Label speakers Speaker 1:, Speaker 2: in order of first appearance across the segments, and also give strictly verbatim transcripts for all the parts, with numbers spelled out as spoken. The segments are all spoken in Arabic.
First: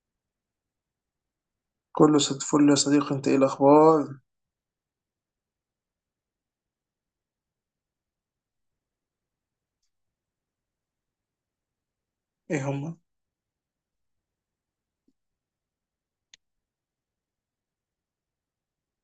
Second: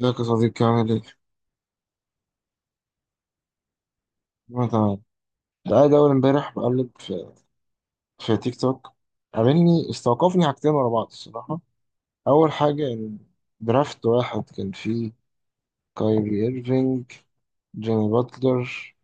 Speaker 1: ازيك يا صديقي، عامل ايه؟
Speaker 2: كله صد فل يا صديقي، انت ايه الاخبار؟
Speaker 1: أنا تمام. كنت قاعد أول امبارح بقلب في في تيك توك. عاملني، استوقفني حاجتين ورا بعض الصراحة. أول
Speaker 2: ايه
Speaker 1: حاجة
Speaker 2: هما؟
Speaker 1: إن درافت واحد كان فيه كايري إيرفينج، جيمي باتلر،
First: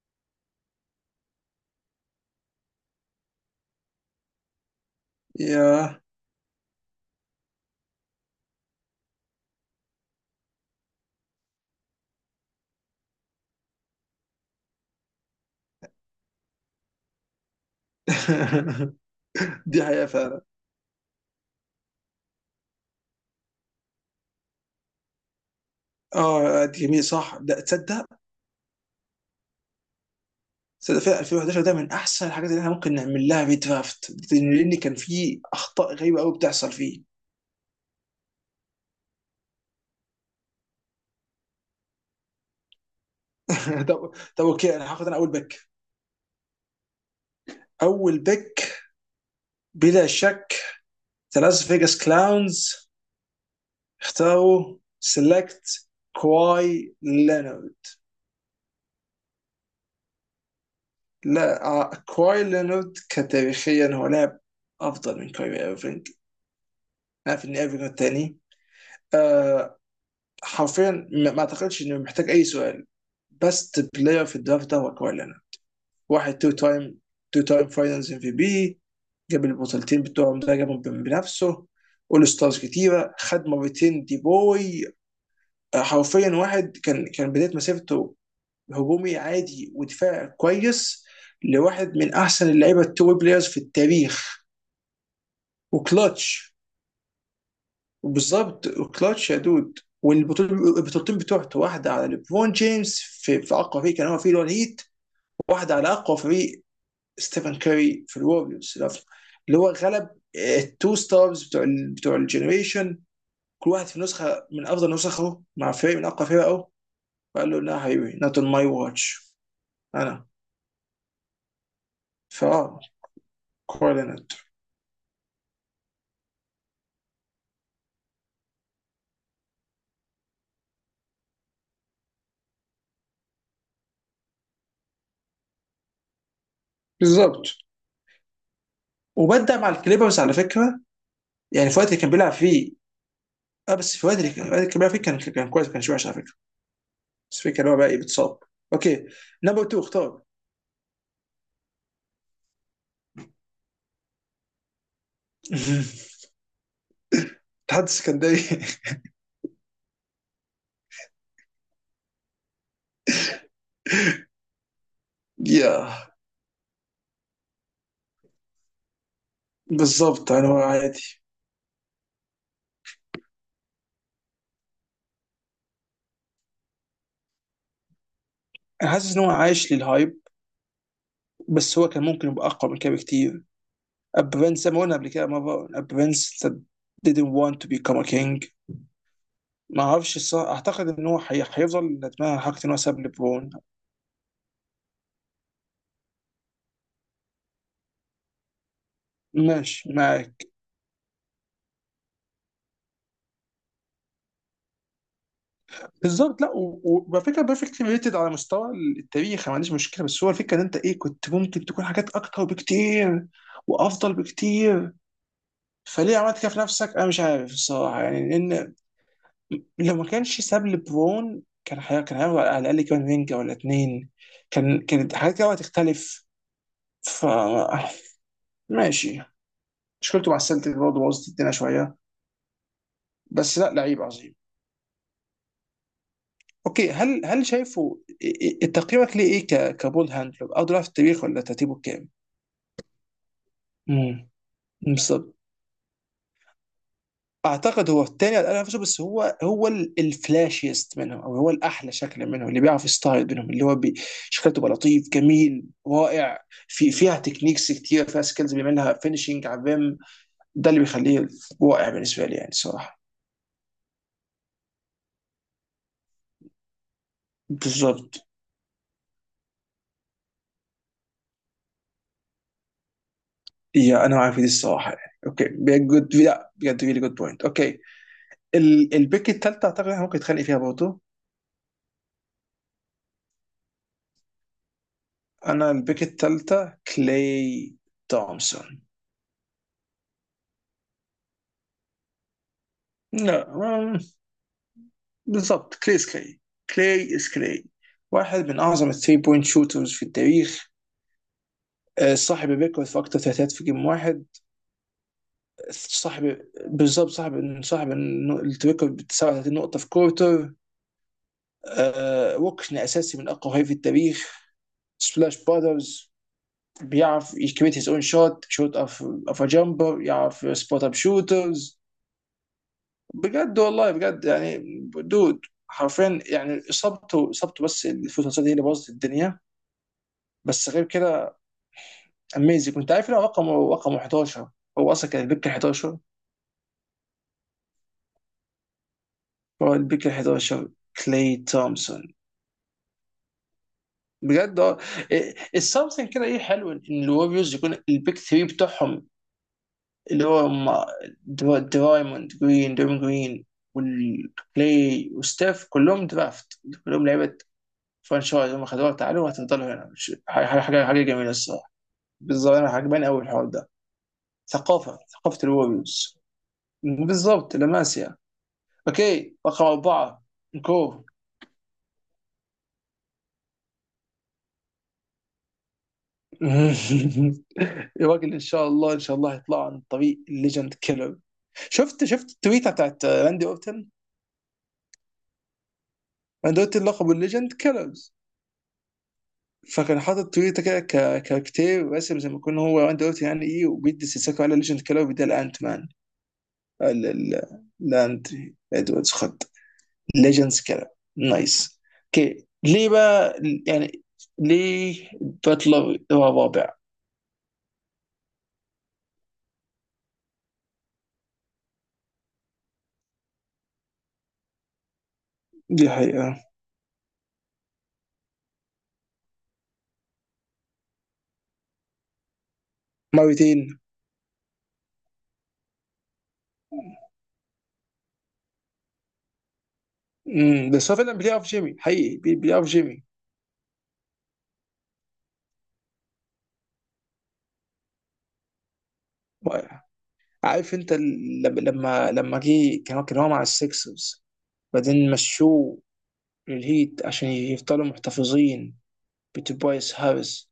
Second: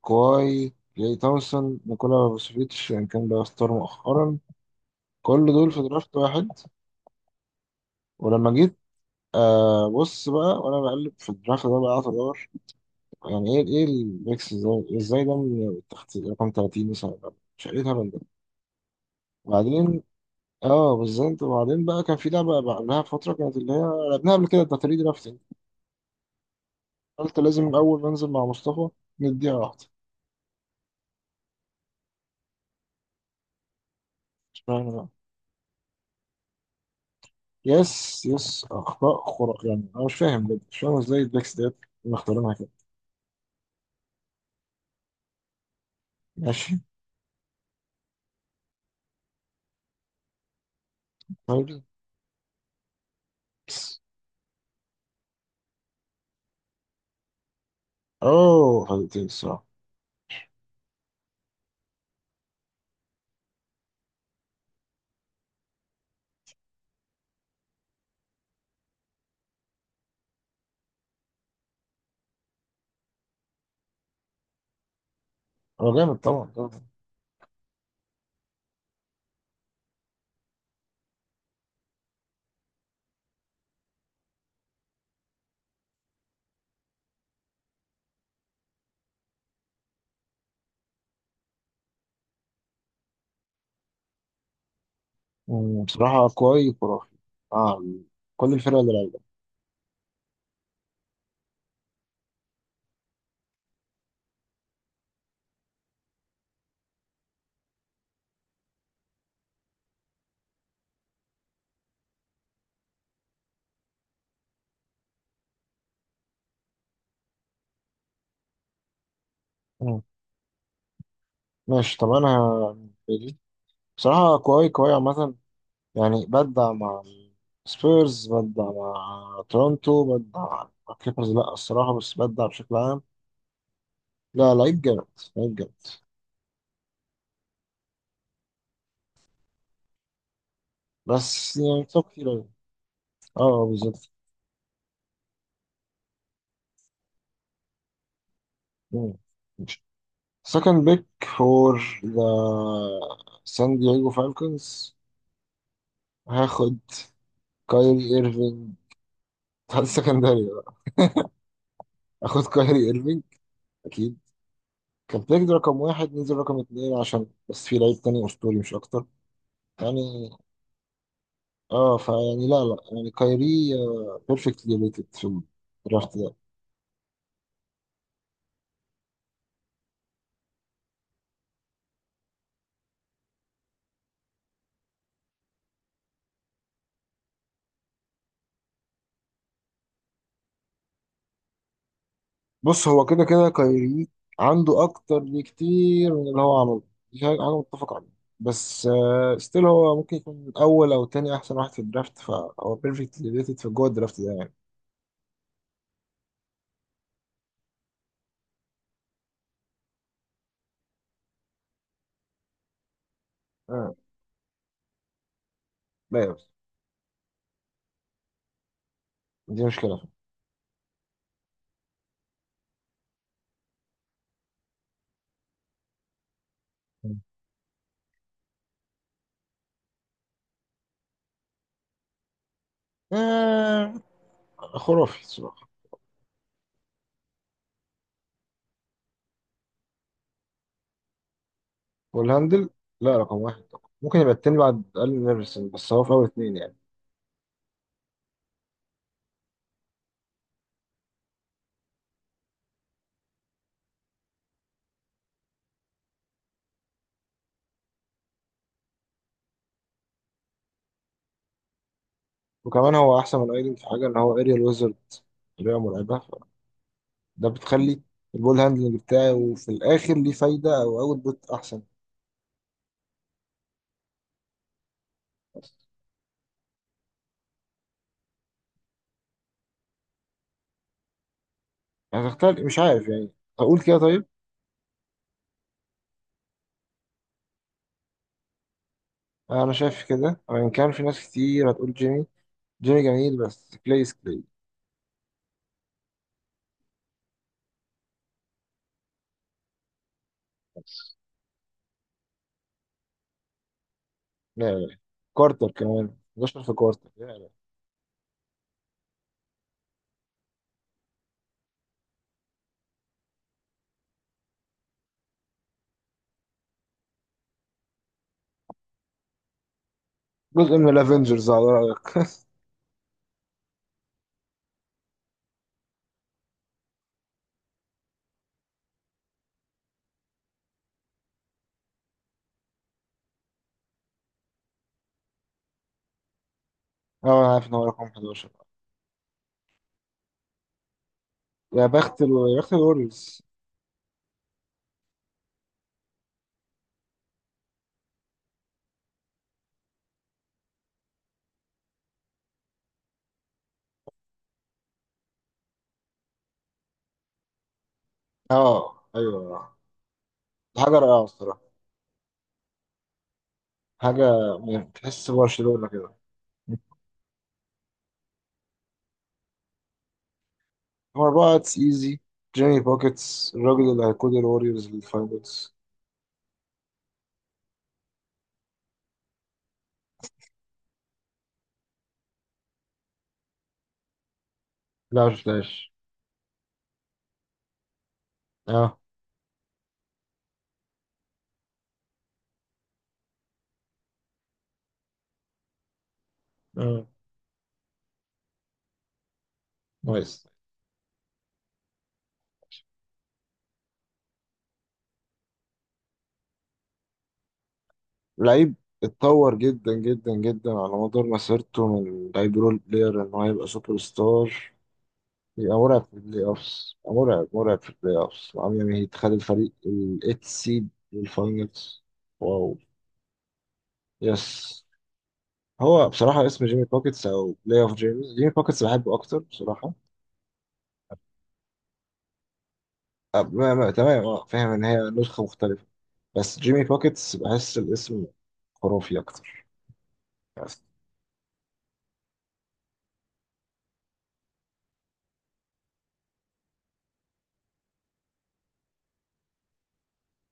Speaker 1: كواي، جاي تومسون، نيكولا فوسفيتش، يعني كان بقى ستار مؤخرا. كل دول في
Speaker 2: يا.
Speaker 1: درافت واحد. ولما جيت، آه بص بقى، وأنا بقلب في الدرافت ده بقى قعدت أدور، يعني إيه إيه الميكس، إزاي إزاي ده من تحت رقم ثلاثين مثلا؟ مش عارف إيه الهبل.
Speaker 2: دي
Speaker 1: وبعدين،
Speaker 2: حقيقة فعلا.
Speaker 1: اه بالظبط. وبعدين بقى كان في لعبة بقى فترة، كانت اللي هي لعبناها قبل كده، بتاع تلات درافتنج.
Speaker 2: اه، دي جميل، صح،
Speaker 1: قلت
Speaker 2: ده
Speaker 1: لازم أول
Speaker 2: تصدق؟
Speaker 1: ما أنزل مع مصطفى نديها واحدة.
Speaker 2: تصدق فعلا، ألفين وحداشر ده من احسن الحاجات اللي احنا ممكن نعمل لها ريدرافت،
Speaker 1: مش
Speaker 2: لان
Speaker 1: فاهم
Speaker 2: كان
Speaker 1: بقى.
Speaker 2: فيه اخطاء غريبة قوي بتحصل فيه.
Speaker 1: يس، يس، أخطاء خرق، يعني أنا مش فاهم بجد، مش فاهم إزاي البيكس ديت مختارينها كده.
Speaker 2: طب، طب اوكي، انا هاخد انا اول بيك.
Speaker 1: ماشي.
Speaker 2: اول بيك بلا شك، ذا لاس
Speaker 1: طيب،
Speaker 2: فيجاس كلاونز
Speaker 1: بس.
Speaker 2: اختاروا سيلكت كواي لينارد.
Speaker 1: أوه فايتين الصراحة.
Speaker 2: لا، آه، كواي لينارد كتاريخيا هو لاعب افضل من كايري ايرفينج. نعرف ان ايرفينج الثاني. آه حرفيا ما ما اعتقدش انه محتاج اي سؤال. بست بلاير في الدرافت ده هو كواي لينارد.
Speaker 1: هو جامد،
Speaker 2: واحد
Speaker 1: طبعا
Speaker 2: تو
Speaker 1: طبعا.
Speaker 2: تايم تو تايم فاينلز ام في بي. جاب البطولتين بتوعهم، ده جابهم بنفسه. اول ستارز كتيره، خد مرتين دي بوي. آه، حرفيا واحد كان كان بدايه مسيرته هجومي عادي ودفاع كويس لواحد من احسن اللعيبه التو بلايرز في التاريخ.
Speaker 1: مم، بصراحة
Speaker 2: وكلتش.
Speaker 1: كويس خرافي. آه. كل
Speaker 2: وبالظبط.
Speaker 1: الفرق اللي لعبها.
Speaker 2: كلاتش يا دود، والبطولتين البطولتين بتوعته، واحده على ليبرون جيمس في, في اقوى فريق كان هو فيه، اللي هو الهيت. واحده على اقوى فريق، ستيفن كاري في الوريورز، اللي هو غلب التو ستارز بتوع ال بتوع الجنريشن. كل واحد في نسخه من افضل نسخه مع فريق من اقوى فرقه. وقال له لا حبيبي، نوت اون ماي واتش.
Speaker 1: مم،
Speaker 2: انا
Speaker 1: ماشي، طب
Speaker 2: فاه
Speaker 1: أنا
Speaker 2: كوردينيت.
Speaker 1: بصراحة كويس كويس عامة، يعني بدع مع سبيرز، بدع مع تورونتو، بدع مع كليبرز، لا الصراحة، بس بدع بشكل عام. لا، لعيب جامد. لعيب جامد.
Speaker 2: بالظبط، وبدع مع الكليبرز على فكره،
Speaker 1: بس
Speaker 2: يعني في
Speaker 1: يعني
Speaker 2: الوقت اللي
Speaker 1: توب
Speaker 2: كان
Speaker 1: كتير
Speaker 2: بيلعب
Speaker 1: أوي.
Speaker 2: فيه.
Speaker 1: اه، آه،
Speaker 2: اه بس في
Speaker 1: بالظبط.
Speaker 2: الوقت اللي كان الوقت اللي كان بيلعب فيه كان كان كويس، ما كانش وحش على فكره. بس فكرة اللي هو بقى ايه بتصاب. اوكي، نمبر تو اختار.
Speaker 1: سكند بيك فور ذا سان دييغو فالكونز. هاخد
Speaker 2: الاتحاد
Speaker 1: كايري
Speaker 2: السكندري.
Speaker 1: ايرفينج. هذا السكندري بقى. هاخد كايري ايرفينج، اكيد. كان بيك ده رقم
Speaker 2: يا.
Speaker 1: واحد، نزل رقم اتنين عشان بس في لعيب تاني اسطوري، مش اكتر. يعني،
Speaker 2: بالظبط، انا هو عادي.
Speaker 1: اه فيعني، لا لا، يعني كايري بيرفكتلي ريتد في الدرافت ده.
Speaker 2: انا حاسس ان هو عايش للهايب، بس هو كان ممكن يبقى اقوى من كده بكتير. ابرنس زي ما قلنا قبل كده مره، ابرنس didn't want to become a king. ما اعرفش الصراحه، اعتقد ان هو حي... هيفضل ندمان على حركه ان هو
Speaker 1: بص،
Speaker 2: ساب
Speaker 1: هو كده كده
Speaker 2: لبرون.
Speaker 1: كايري عنده اكتر بكتير من اللي هو عمله. دي حاجة حاجة متفق عليها. بس ستيل
Speaker 2: ماشي
Speaker 1: هو ممكن
Speaker 2: معاك.
Speaker 1: يكون اول او تاني احسن واحد في الدرافت، فهو بيرفكتلي ريتد في جوه الدرافت ده يعني.
Speaker 2: بالظبط، لا، و- و- وعلى فكره بيرفكت ريتد على مستوى التاريخ. ما عنديش مشكله، بس هو الفكره ان انت ايه، كنت ممكن تكون حاجات اكتر بكتير
Speaker 1: آه.
Speaker 2: وافضل بكتير. فليه
Speaker 1: لا يا
Speaker 2: عملت كده
Speaker 1: بس،
Speaker 2: في نفسك؟ انا مش عارف الصراحه يعني، لان
Speaker 1: دي
Speaker 2: لو
Speaker 1: مشكلة
Speaker 2: ما كانش ساب لبرون كان، حي... كان هياخد على الاقل كمان رينجا ولا اتنين. كان كانت حاجات كده هتختلف. ف
Speaker 1: فيه.
Speaker 2: ماشي. مشكلته مع السلتيك برضه بوظت الدنيا شويه، بس لا،
Speaker 1: آه،
Speaker 2: لعيب عظيم.
Speaker 1: خرافي الصراحة.
Speaker 2: اوكي، هل هل شايفه؟ إيه- إيه- تقييمك ليه ايه ك- كبول هاندلر او دراft التاريخ، ولا ترتيبه كام؟
Speaker 1: والهاندل، لا رقم واحد طبعا، ممكن
Speaker 2: امم
Speaker 1: يبقى التاني بعد أقل من
Speaker 2: بالظبط.
Speaker 1: نيرفسون، بس هو في أول اتنين يعني.
Speaker 2: اعتقد هو الثاني على الأقل نفسه، بس هو هو ال- الفلاشيست منهم، او هو الاحلى شكل منهم، اللي بيعرف يستعرض منهم، اللي هو بي- شكله تبقى لطيف جميل رائع. في فيها تكنيكس كتير، فيها سكيلز بيعملها، فينشنج على الريم. ده اللي بيخليه رائع بالنسبه لي يعني
Speaker 1: وكمان
Speaker 2: الصراحه.
Speaker 1: هو احسن من ايدن في حاجه، ان هو اريال ويزرد، طريقه مرعبه. ده بتخلي
Speaker 2: بالظبط.
Speaker 1: البول هاندلنج بتاعي، وفي الاخر ليه فايده او اوت بوت احسن.
Speaker 2: يا، انا معاك في دي الصراحه يعني. اوكي، جود، لا بجد، ريلي جود بوينت. اوكي، ال- البيك التالتة أعتقد إحنا ممكن نتخانق فيها برضه.
Speaker 1: يعني هتختار، مش عارف يعني. اقول كده طيب.
Speaker 2: أنا البيك التالتة كلاي تومسون.
Speaker 1: انا شايف كده، وان كان في ناس كتير هتقول جيمي، جيمي جميل
Speaker 2: لا
Speaker 1: بس
Speaker 2: ما-
Speaker 1: كليس كلي.
Speaker 2: بالضبط، كلاي إز كلاي، كلاي إز كلاي، واحد من أعظم الثري بوينت شوترز في التاريخ.
Speaker 1: بس.
Speaker 2: آه، صاحب الريكورد في أكتر ثلاثيات في جيم واحد.
Speaker 1: لا لا، كارتر كمان
Speaker 2: صاحب
Speaker 1: احداشر في
Speaker 2: بالظبط
Speaker 1: كارتر، لا لا.
Speaker 2: صاحب صاحب النو- الريكورد ب تسعة وتلاتين نقطة في كورتر. آه، ركن أساسي من أقوى هاي في التاريخ، سبلاش بادرز. بيعرف يكريت هيز اون شوت، شوت اوف اوف ا جامبر. يعرف
Speaker 1: جزء
Speaker 2: سبوت
Speaker 1: من
Speaker 2: اب
Speaker 1: الافنجرز على
Speaker 2: شوترز.
Speaker 1: رايك.
Speaker 2: بجد والله، بجد يعني دود، حرفيا يعني، اصابته اصابته بس الفوتوسات هي اللي بوظت الدنيا. بس غير كده اميزنج. كنت عارف ان هو رقم رقم حداشر، هو اصلا كان البيك أحد عشر،
Speaker 1: اه انا عارف ان هو رقم احداشر.
Speaker 2: هو البيك أحد عشر، كلاي
Speaker 1: يا
Speaker 2: تومسون.
Speaker 1: بخت ال... يا بخت الوريوز.
Speaker 2: بجد. اه السمثينج كده ايه حلو ان الوريوز يكون البيك تلاتة بتاعهم، اللي هو ما- درا- درايموند جرين، درايموند جرين والكلاي وستاف، كلهم درافت، كلهم لعيبه فرانشايز. هم خدوها
Speaker 1: اه
Speaker 2: تعالوا وهتفضلوا
Speaker 1: ايوه،
Speaker 2: هنا. مش حاجه حاجه
Speaker 1: حاجه
Speaker 2: حاجة
Speaker 1: رائعه
Speaker 2: جميله
Speaker 1: الصراحه.
Speaker 2: الصراحه. بالظبط. انا عجباني قوي الحوار ده،
Speaker 1: حاجة، من-
Speaker 2: ثقافه
Speaker 1: تحس
Speaker 2: ثقافه
Speaker 1: برشلونة كده.
Speaker 2: الوريوز. بالظبط، لاماسيا. اوكي، رقم اربعه، نكو.
Speaker 1: نمبر أربعة اتس ايزي، جيمي بوكيتس الراجل اللي هيقود الوريورز للفاينلز.
Speaker 2: يا راجل، ان شاء الله ان شاء الله هيطلع عن طريق الليجند كيلر. شفت شفت التويته بتاعت راندي اورتن؟
Speaker 1: لا مش فلاش.
Speaker 2: راندي اورتن لقبه الليجند كيلرز.
Speaker 1: اه
Speaker 2: فكان حاطط تويتة كده، ك- كاركتير راسم زي ما يكون هو وان دلوقتي يعني ايه، وبيدي سيساكو على ليجند كده، وبيديها لانت مان،
Speaker 1: اه،
Speaker 2: ال- ال- لاند ادواردز، خد
Speaker 1: نايس.
Speaker 2: ليجندز كده. نايس. اوكي، ليه بقى يعني ليه باتلر هو الرابع؟
Speaker 1: لعيب اتطور جدا جدا جدا على مدار مسيرته، من لعيب رول بلاير ان هو يبقى سوبر ستار، يبقى
Speaker 2: دي
Speaker 1: مرعب في
Speaker 2: حقيقة.
Speaker 1: البلاي اوفس، يبقى مرعب مرعب في البلاي اوفس، وعم يعمل هيت، خد الفريق الايت سيد للفاينلز. واو.
Speaker 2: مرتين.
Speaker 1: يس. هو بصراحة اسم جيمي بوكيتس أو بلاي أوف جيمي، جيمي بوكيتس بحبه أكتر بصراحة.
Speaker 2: امم بس هو فعلا بلاي اوف جيمي حقيقي، بي- بلاي اوف جيمي.
Speaker 1: آه، ما ما تمام، اه فاهم ان هي نسخة مختلفة، بس جيمي بوكيتس بحس الاسم خرافي اكتر.
Speaker 2: عارف
Speaker 1: بس.
Speaker 2: انت ال- لما لما لما جه كان كان هو مع السكسرز، بعدين مشوه للهيت عشان يفضلوا محتفظين بتوبايس هاريس.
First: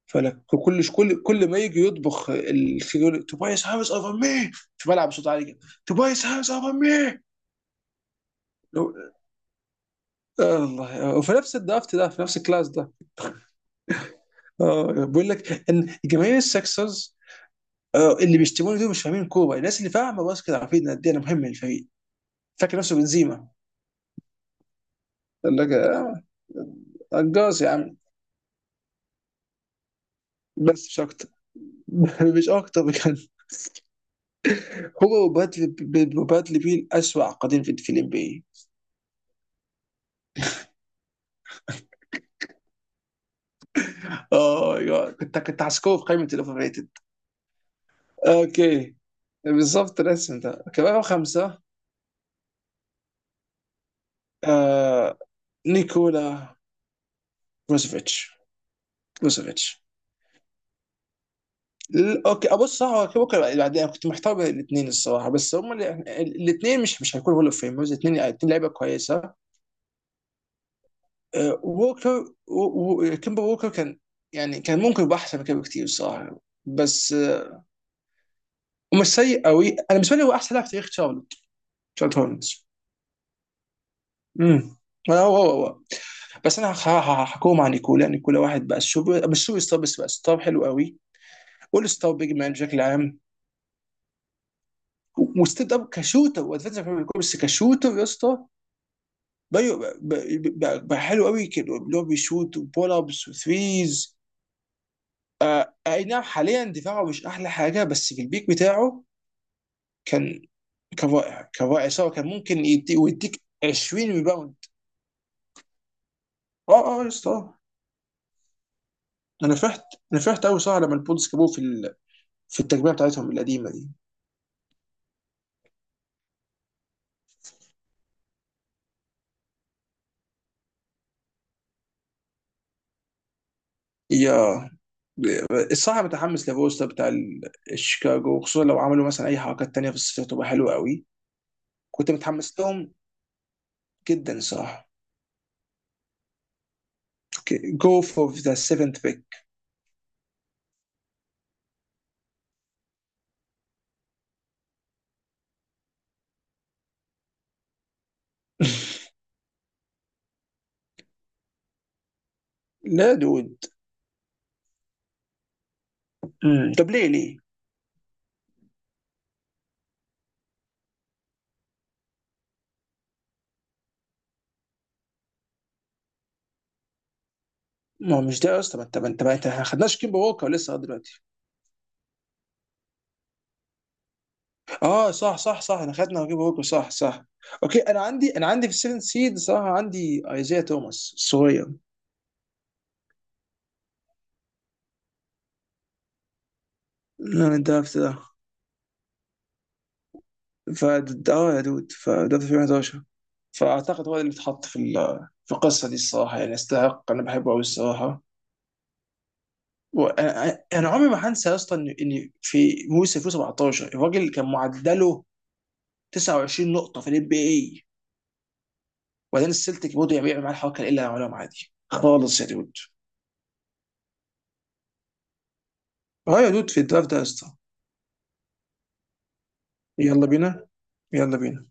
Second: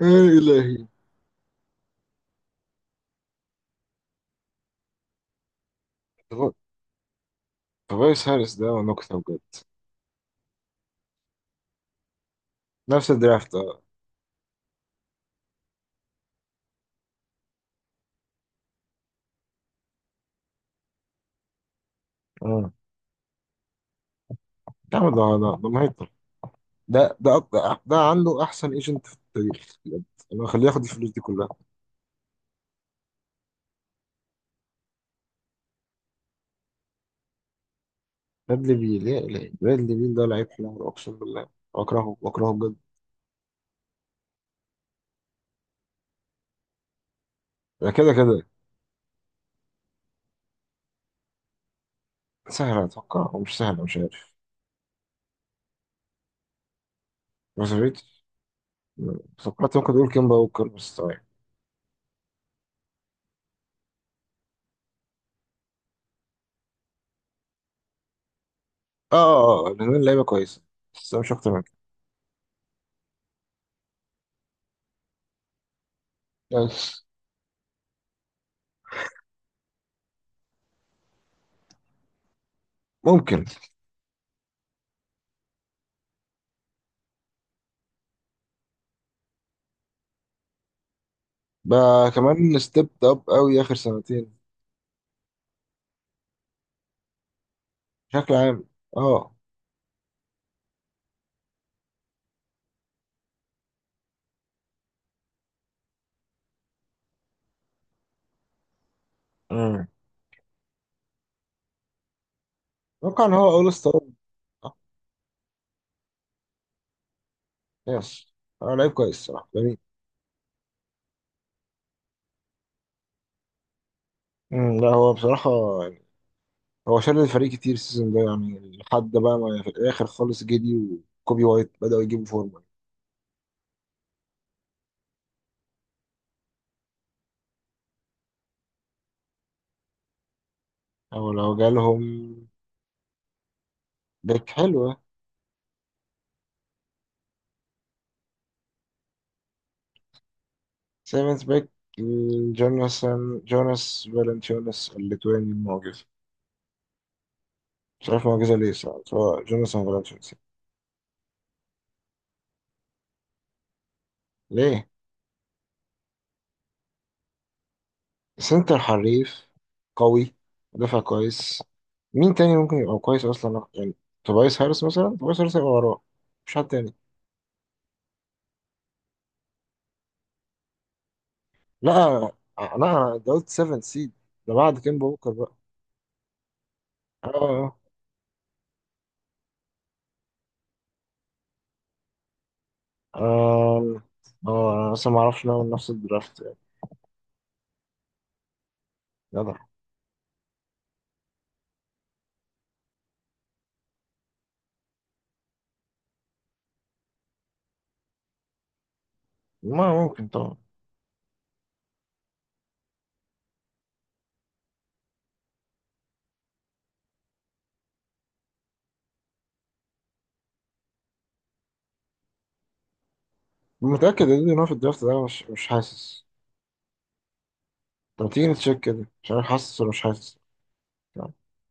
Speaker 1: يا
Speaker 2: فانا كل
Speaker 1: الهي،
Speaker 2: كل كل ما يجي يطبخ ال- يقول توبايس هاريس اوفر مي، فبلعب بصوت عالي كده، توبايس هاريس اوفر مي.
Speaker 1: فبايس هاريس ده
Speaker 2: لو-
Speaker 1: نكتة بجد.
Speaker 2: آه الله. وفي نفس الدرافت ده، في نفس الكلاس ده.
Speaker 1: نفس الدرافت، اه،
Speaker 2: اه، بقول لك ان جماهير السكسرز آه، اللي بيشتموني دول مش فاهمين كوره. الناس اللي فاهمه باسكت عارفين قد ايه انا مهم للفريق.
Speaker 1: آه.
Speaker 2: فاكر نفسه بنزيما.
Speaker 1: يا عم ده ده
Speaker 2: قال
Speaker 1: ده
Speaker 2: لك
Speaker 1: مهيطر،
Speaker 2: آه.
Speaker 1: ده ده
Speaker 2: انجاز يا
Speaker 1: أك- ده
Speaker 2: عم،
Speaker 1: عنده احسن ايجنت في التاريخ بجد. انا هخليه ياخد
Speaker 2: بس مش
Speaker 1: الفلوس دي
Speaker 2: اكتر.
Speaker 1: كلها.
Speaker 2: مش اكتر بجد. هو وبادلي بادلي بيل، اسوأ عقدين في في الام بي.
Speaker 1: برادلي بيل، يا الهي، برادلي بيل ده لعيب حلو اقسم بالله. بكرهه بكرهه بجد.
Speaker 2: اه يا- كنت كنت هسكوه في قائمه الاوفر ريتد.
Speaker 1: ده كده كده،
Speaker 2: اوكي، بالظبط، الاسم ده. اوكي، رقم خمسه،
Speaker 1: سهل اتوقع ومش سهل، مش عارف.
Speaker 2: آه نيكولا
Speaker 1: بس
Speaker 2: بروزوفيتش،
Speaker 1: فكرت
Speaker 2: بروزوفيتش
Speaker 1: ممكن تقول كيمبا ووكر، بس آه.
Speaker 2: ل- اوكي، ابص صح، هو ممكن يبقى بعدين. انا كنت محتار بين الاثنين الصراحه، بس هم الاثنين مش مش هيكونوا هول اوف فيمرز. الاثنين الاثنين لعيبه
Speaker 1: اه
Speaker 2: كويسه.
Speaker 1: اه، آه، لأن اللعيبه كويسه، بس مش اكتر
Speaker 2: آه
Speaker 1: من كده.
Speaker 2: ووكر، و- و- كيمبا ووكر كان، يعني كان ممكن يبقى احسن من كده بكتير الصراحه،
Speaker 1: بس.
Speaker 2: بس آه ومش سيء قوي. انا بالنسبه لي هو احسن لاعب في تاريخ شارلوت شارلوت هولمز.
Speaker 1: ممكن.
Speaker 2: امم هو هو هو بس انا هخ- هخ- هحكوهم عن نيكولا نيكولا واحد بقى السوبر مش سوبر ستار، بس بقى ستار حلو قوي. اول
Speaker 1: بقى
Speaker 2: ستار بيج مان
Speaker 1: كمان
Speaker 2: بشكل
Speaker 1: ستيب
Speaker 2: عام،
Speaker 1: اب قوي اخر سنتين،
Speaker 2: وستيد اب كشوتر وادفنتشر، بس كشوتر يا
Speaker 1: بشكل
Speaker 2: اسطى.
Speaker 1: عام. اه.
Speaker 2: بقى, بقى, بقى, بقى حلو قوي كده، اللي هو بيشوت وبول ابس وثريز. آه، اي نعم. حاليا دفاعه مش احلى حاجه، بس في البيك بتاعه
Speaker 1: امم
Speaker 2: كان كان رائع كان رائع. سواء كان ممكن يدي
Speaker 1: اتوقع ان
Speaker 2: ويديك
Speaker 1: هو اول ستار.
Speaker 2: عشرين ريباوند.
Speaker 1: آه،
Speaker 2: اه، اه يا اسطى. آه.
Speaker 1: يس. هو لعيب كويس صراحه،
Speaker 2: انا
Speaker 1: جميل.
Speaker 2: فرحت، انا فرحت قوي صراحه لما البولز جابوه في ال- في التجميع بتاعتهم القديمه دي.
Speaker 1: أمم، لا هو بصراحه يعني، هو شال الفريق كتير السيزون ده، يعني لحد بقى ما في الاخر خالص جدي، وكوبي وايت بداوا يجيبوا فورمه.
Speaker 2: يا، الصراحه متحمس لفوستا بتاع ال- الشيكاغو، خصوصا لو عملوا مثلا اي حركات تانية في الصيف تبقى حلوه قوي.
Speaker 1: او لو جالهم
Speaker 2: كنت متحمس لهم جدا
Speaker 1: باك
Speaker 2: صراحه.
Speaker 1: حلوه.
Speaker 2: اوكي، جو فور ذا سيفنت بيك.
Speaker 1: سيمنز باك. جوناثان، جوناس فالنتينوس الليتواني المعجز، مش عارف معجزة ليه صراحة، سواء جوناثان فرانشنسي.
Speaker 2: لا دود.
Speaker 1: ليه؟
Speaker 2: مم. طب، ليه ليه؟
Speaker 1: سنتر حريف قوي، مدافع كويس. مين تاني ممكن يبقى كويس أصلا يعني؟ توبايس هارس مثلا، توبايس هارس هيبقى وراه، مش حد تاني.
Speaker 2: ما هو مش ده اصلا، انت انت ما انت ما خدناش كيمبا ووكر لسه لغايه دلوقتي.
Speaker 1: لا لا، ده قلت سفن سيد، ده بعد كيمبا
Speaker 2: اه،
Speaker 1: بوكر
Speaker 2: صح
Speaker 1: بقى.
Speaker 2: صح صح، انا خدنا كيمبا ووكر، صح صح.
Speaker 1: اه
Speaker 2: اوكي، انا عندي انا عندي في السيفن سيد صراحه، عندي ايزيا توماس الصغير.
Speaker 1: اه اه، انا لسه ما اعرفش لو نفس الدرافت يعني.
Speaker 2: انا الدرافت ده.
Speaker 1: جدع.
Speaker 2: ف اه يا دود، فده في ألفين وحداشر، فاعتقد هو اللي اتحط في ال- في القصه دي الصراحه يعني. يستحق، انا بحبه قوي الصراحه.
Speaker 1: ما ممكن طبعا.
Speaker 2: وانا انا عمري ما هنسى يا اسطى ان إن في موسم ألفين وسبعة عشر الراجل كان معدله تسعة وعشرين نقطه في الام بي اي. وبعدين السلتيك برضه بيعمل معاه الحركه اللي عملهم عادي خالص يا دود
Speaker 1: متأكد ان هو في الدرافت ده، مش مش حاسس.
Speaker 2: اه يا دود في الدراft ده يا اسطى.
Speaker 1: طب تيجي نتشيك كده، مش عارف حاسس ولا مش
Speaker 2: يلا
Speaker 1: حاسس.
Speaker 2: بينا، يلا بينا.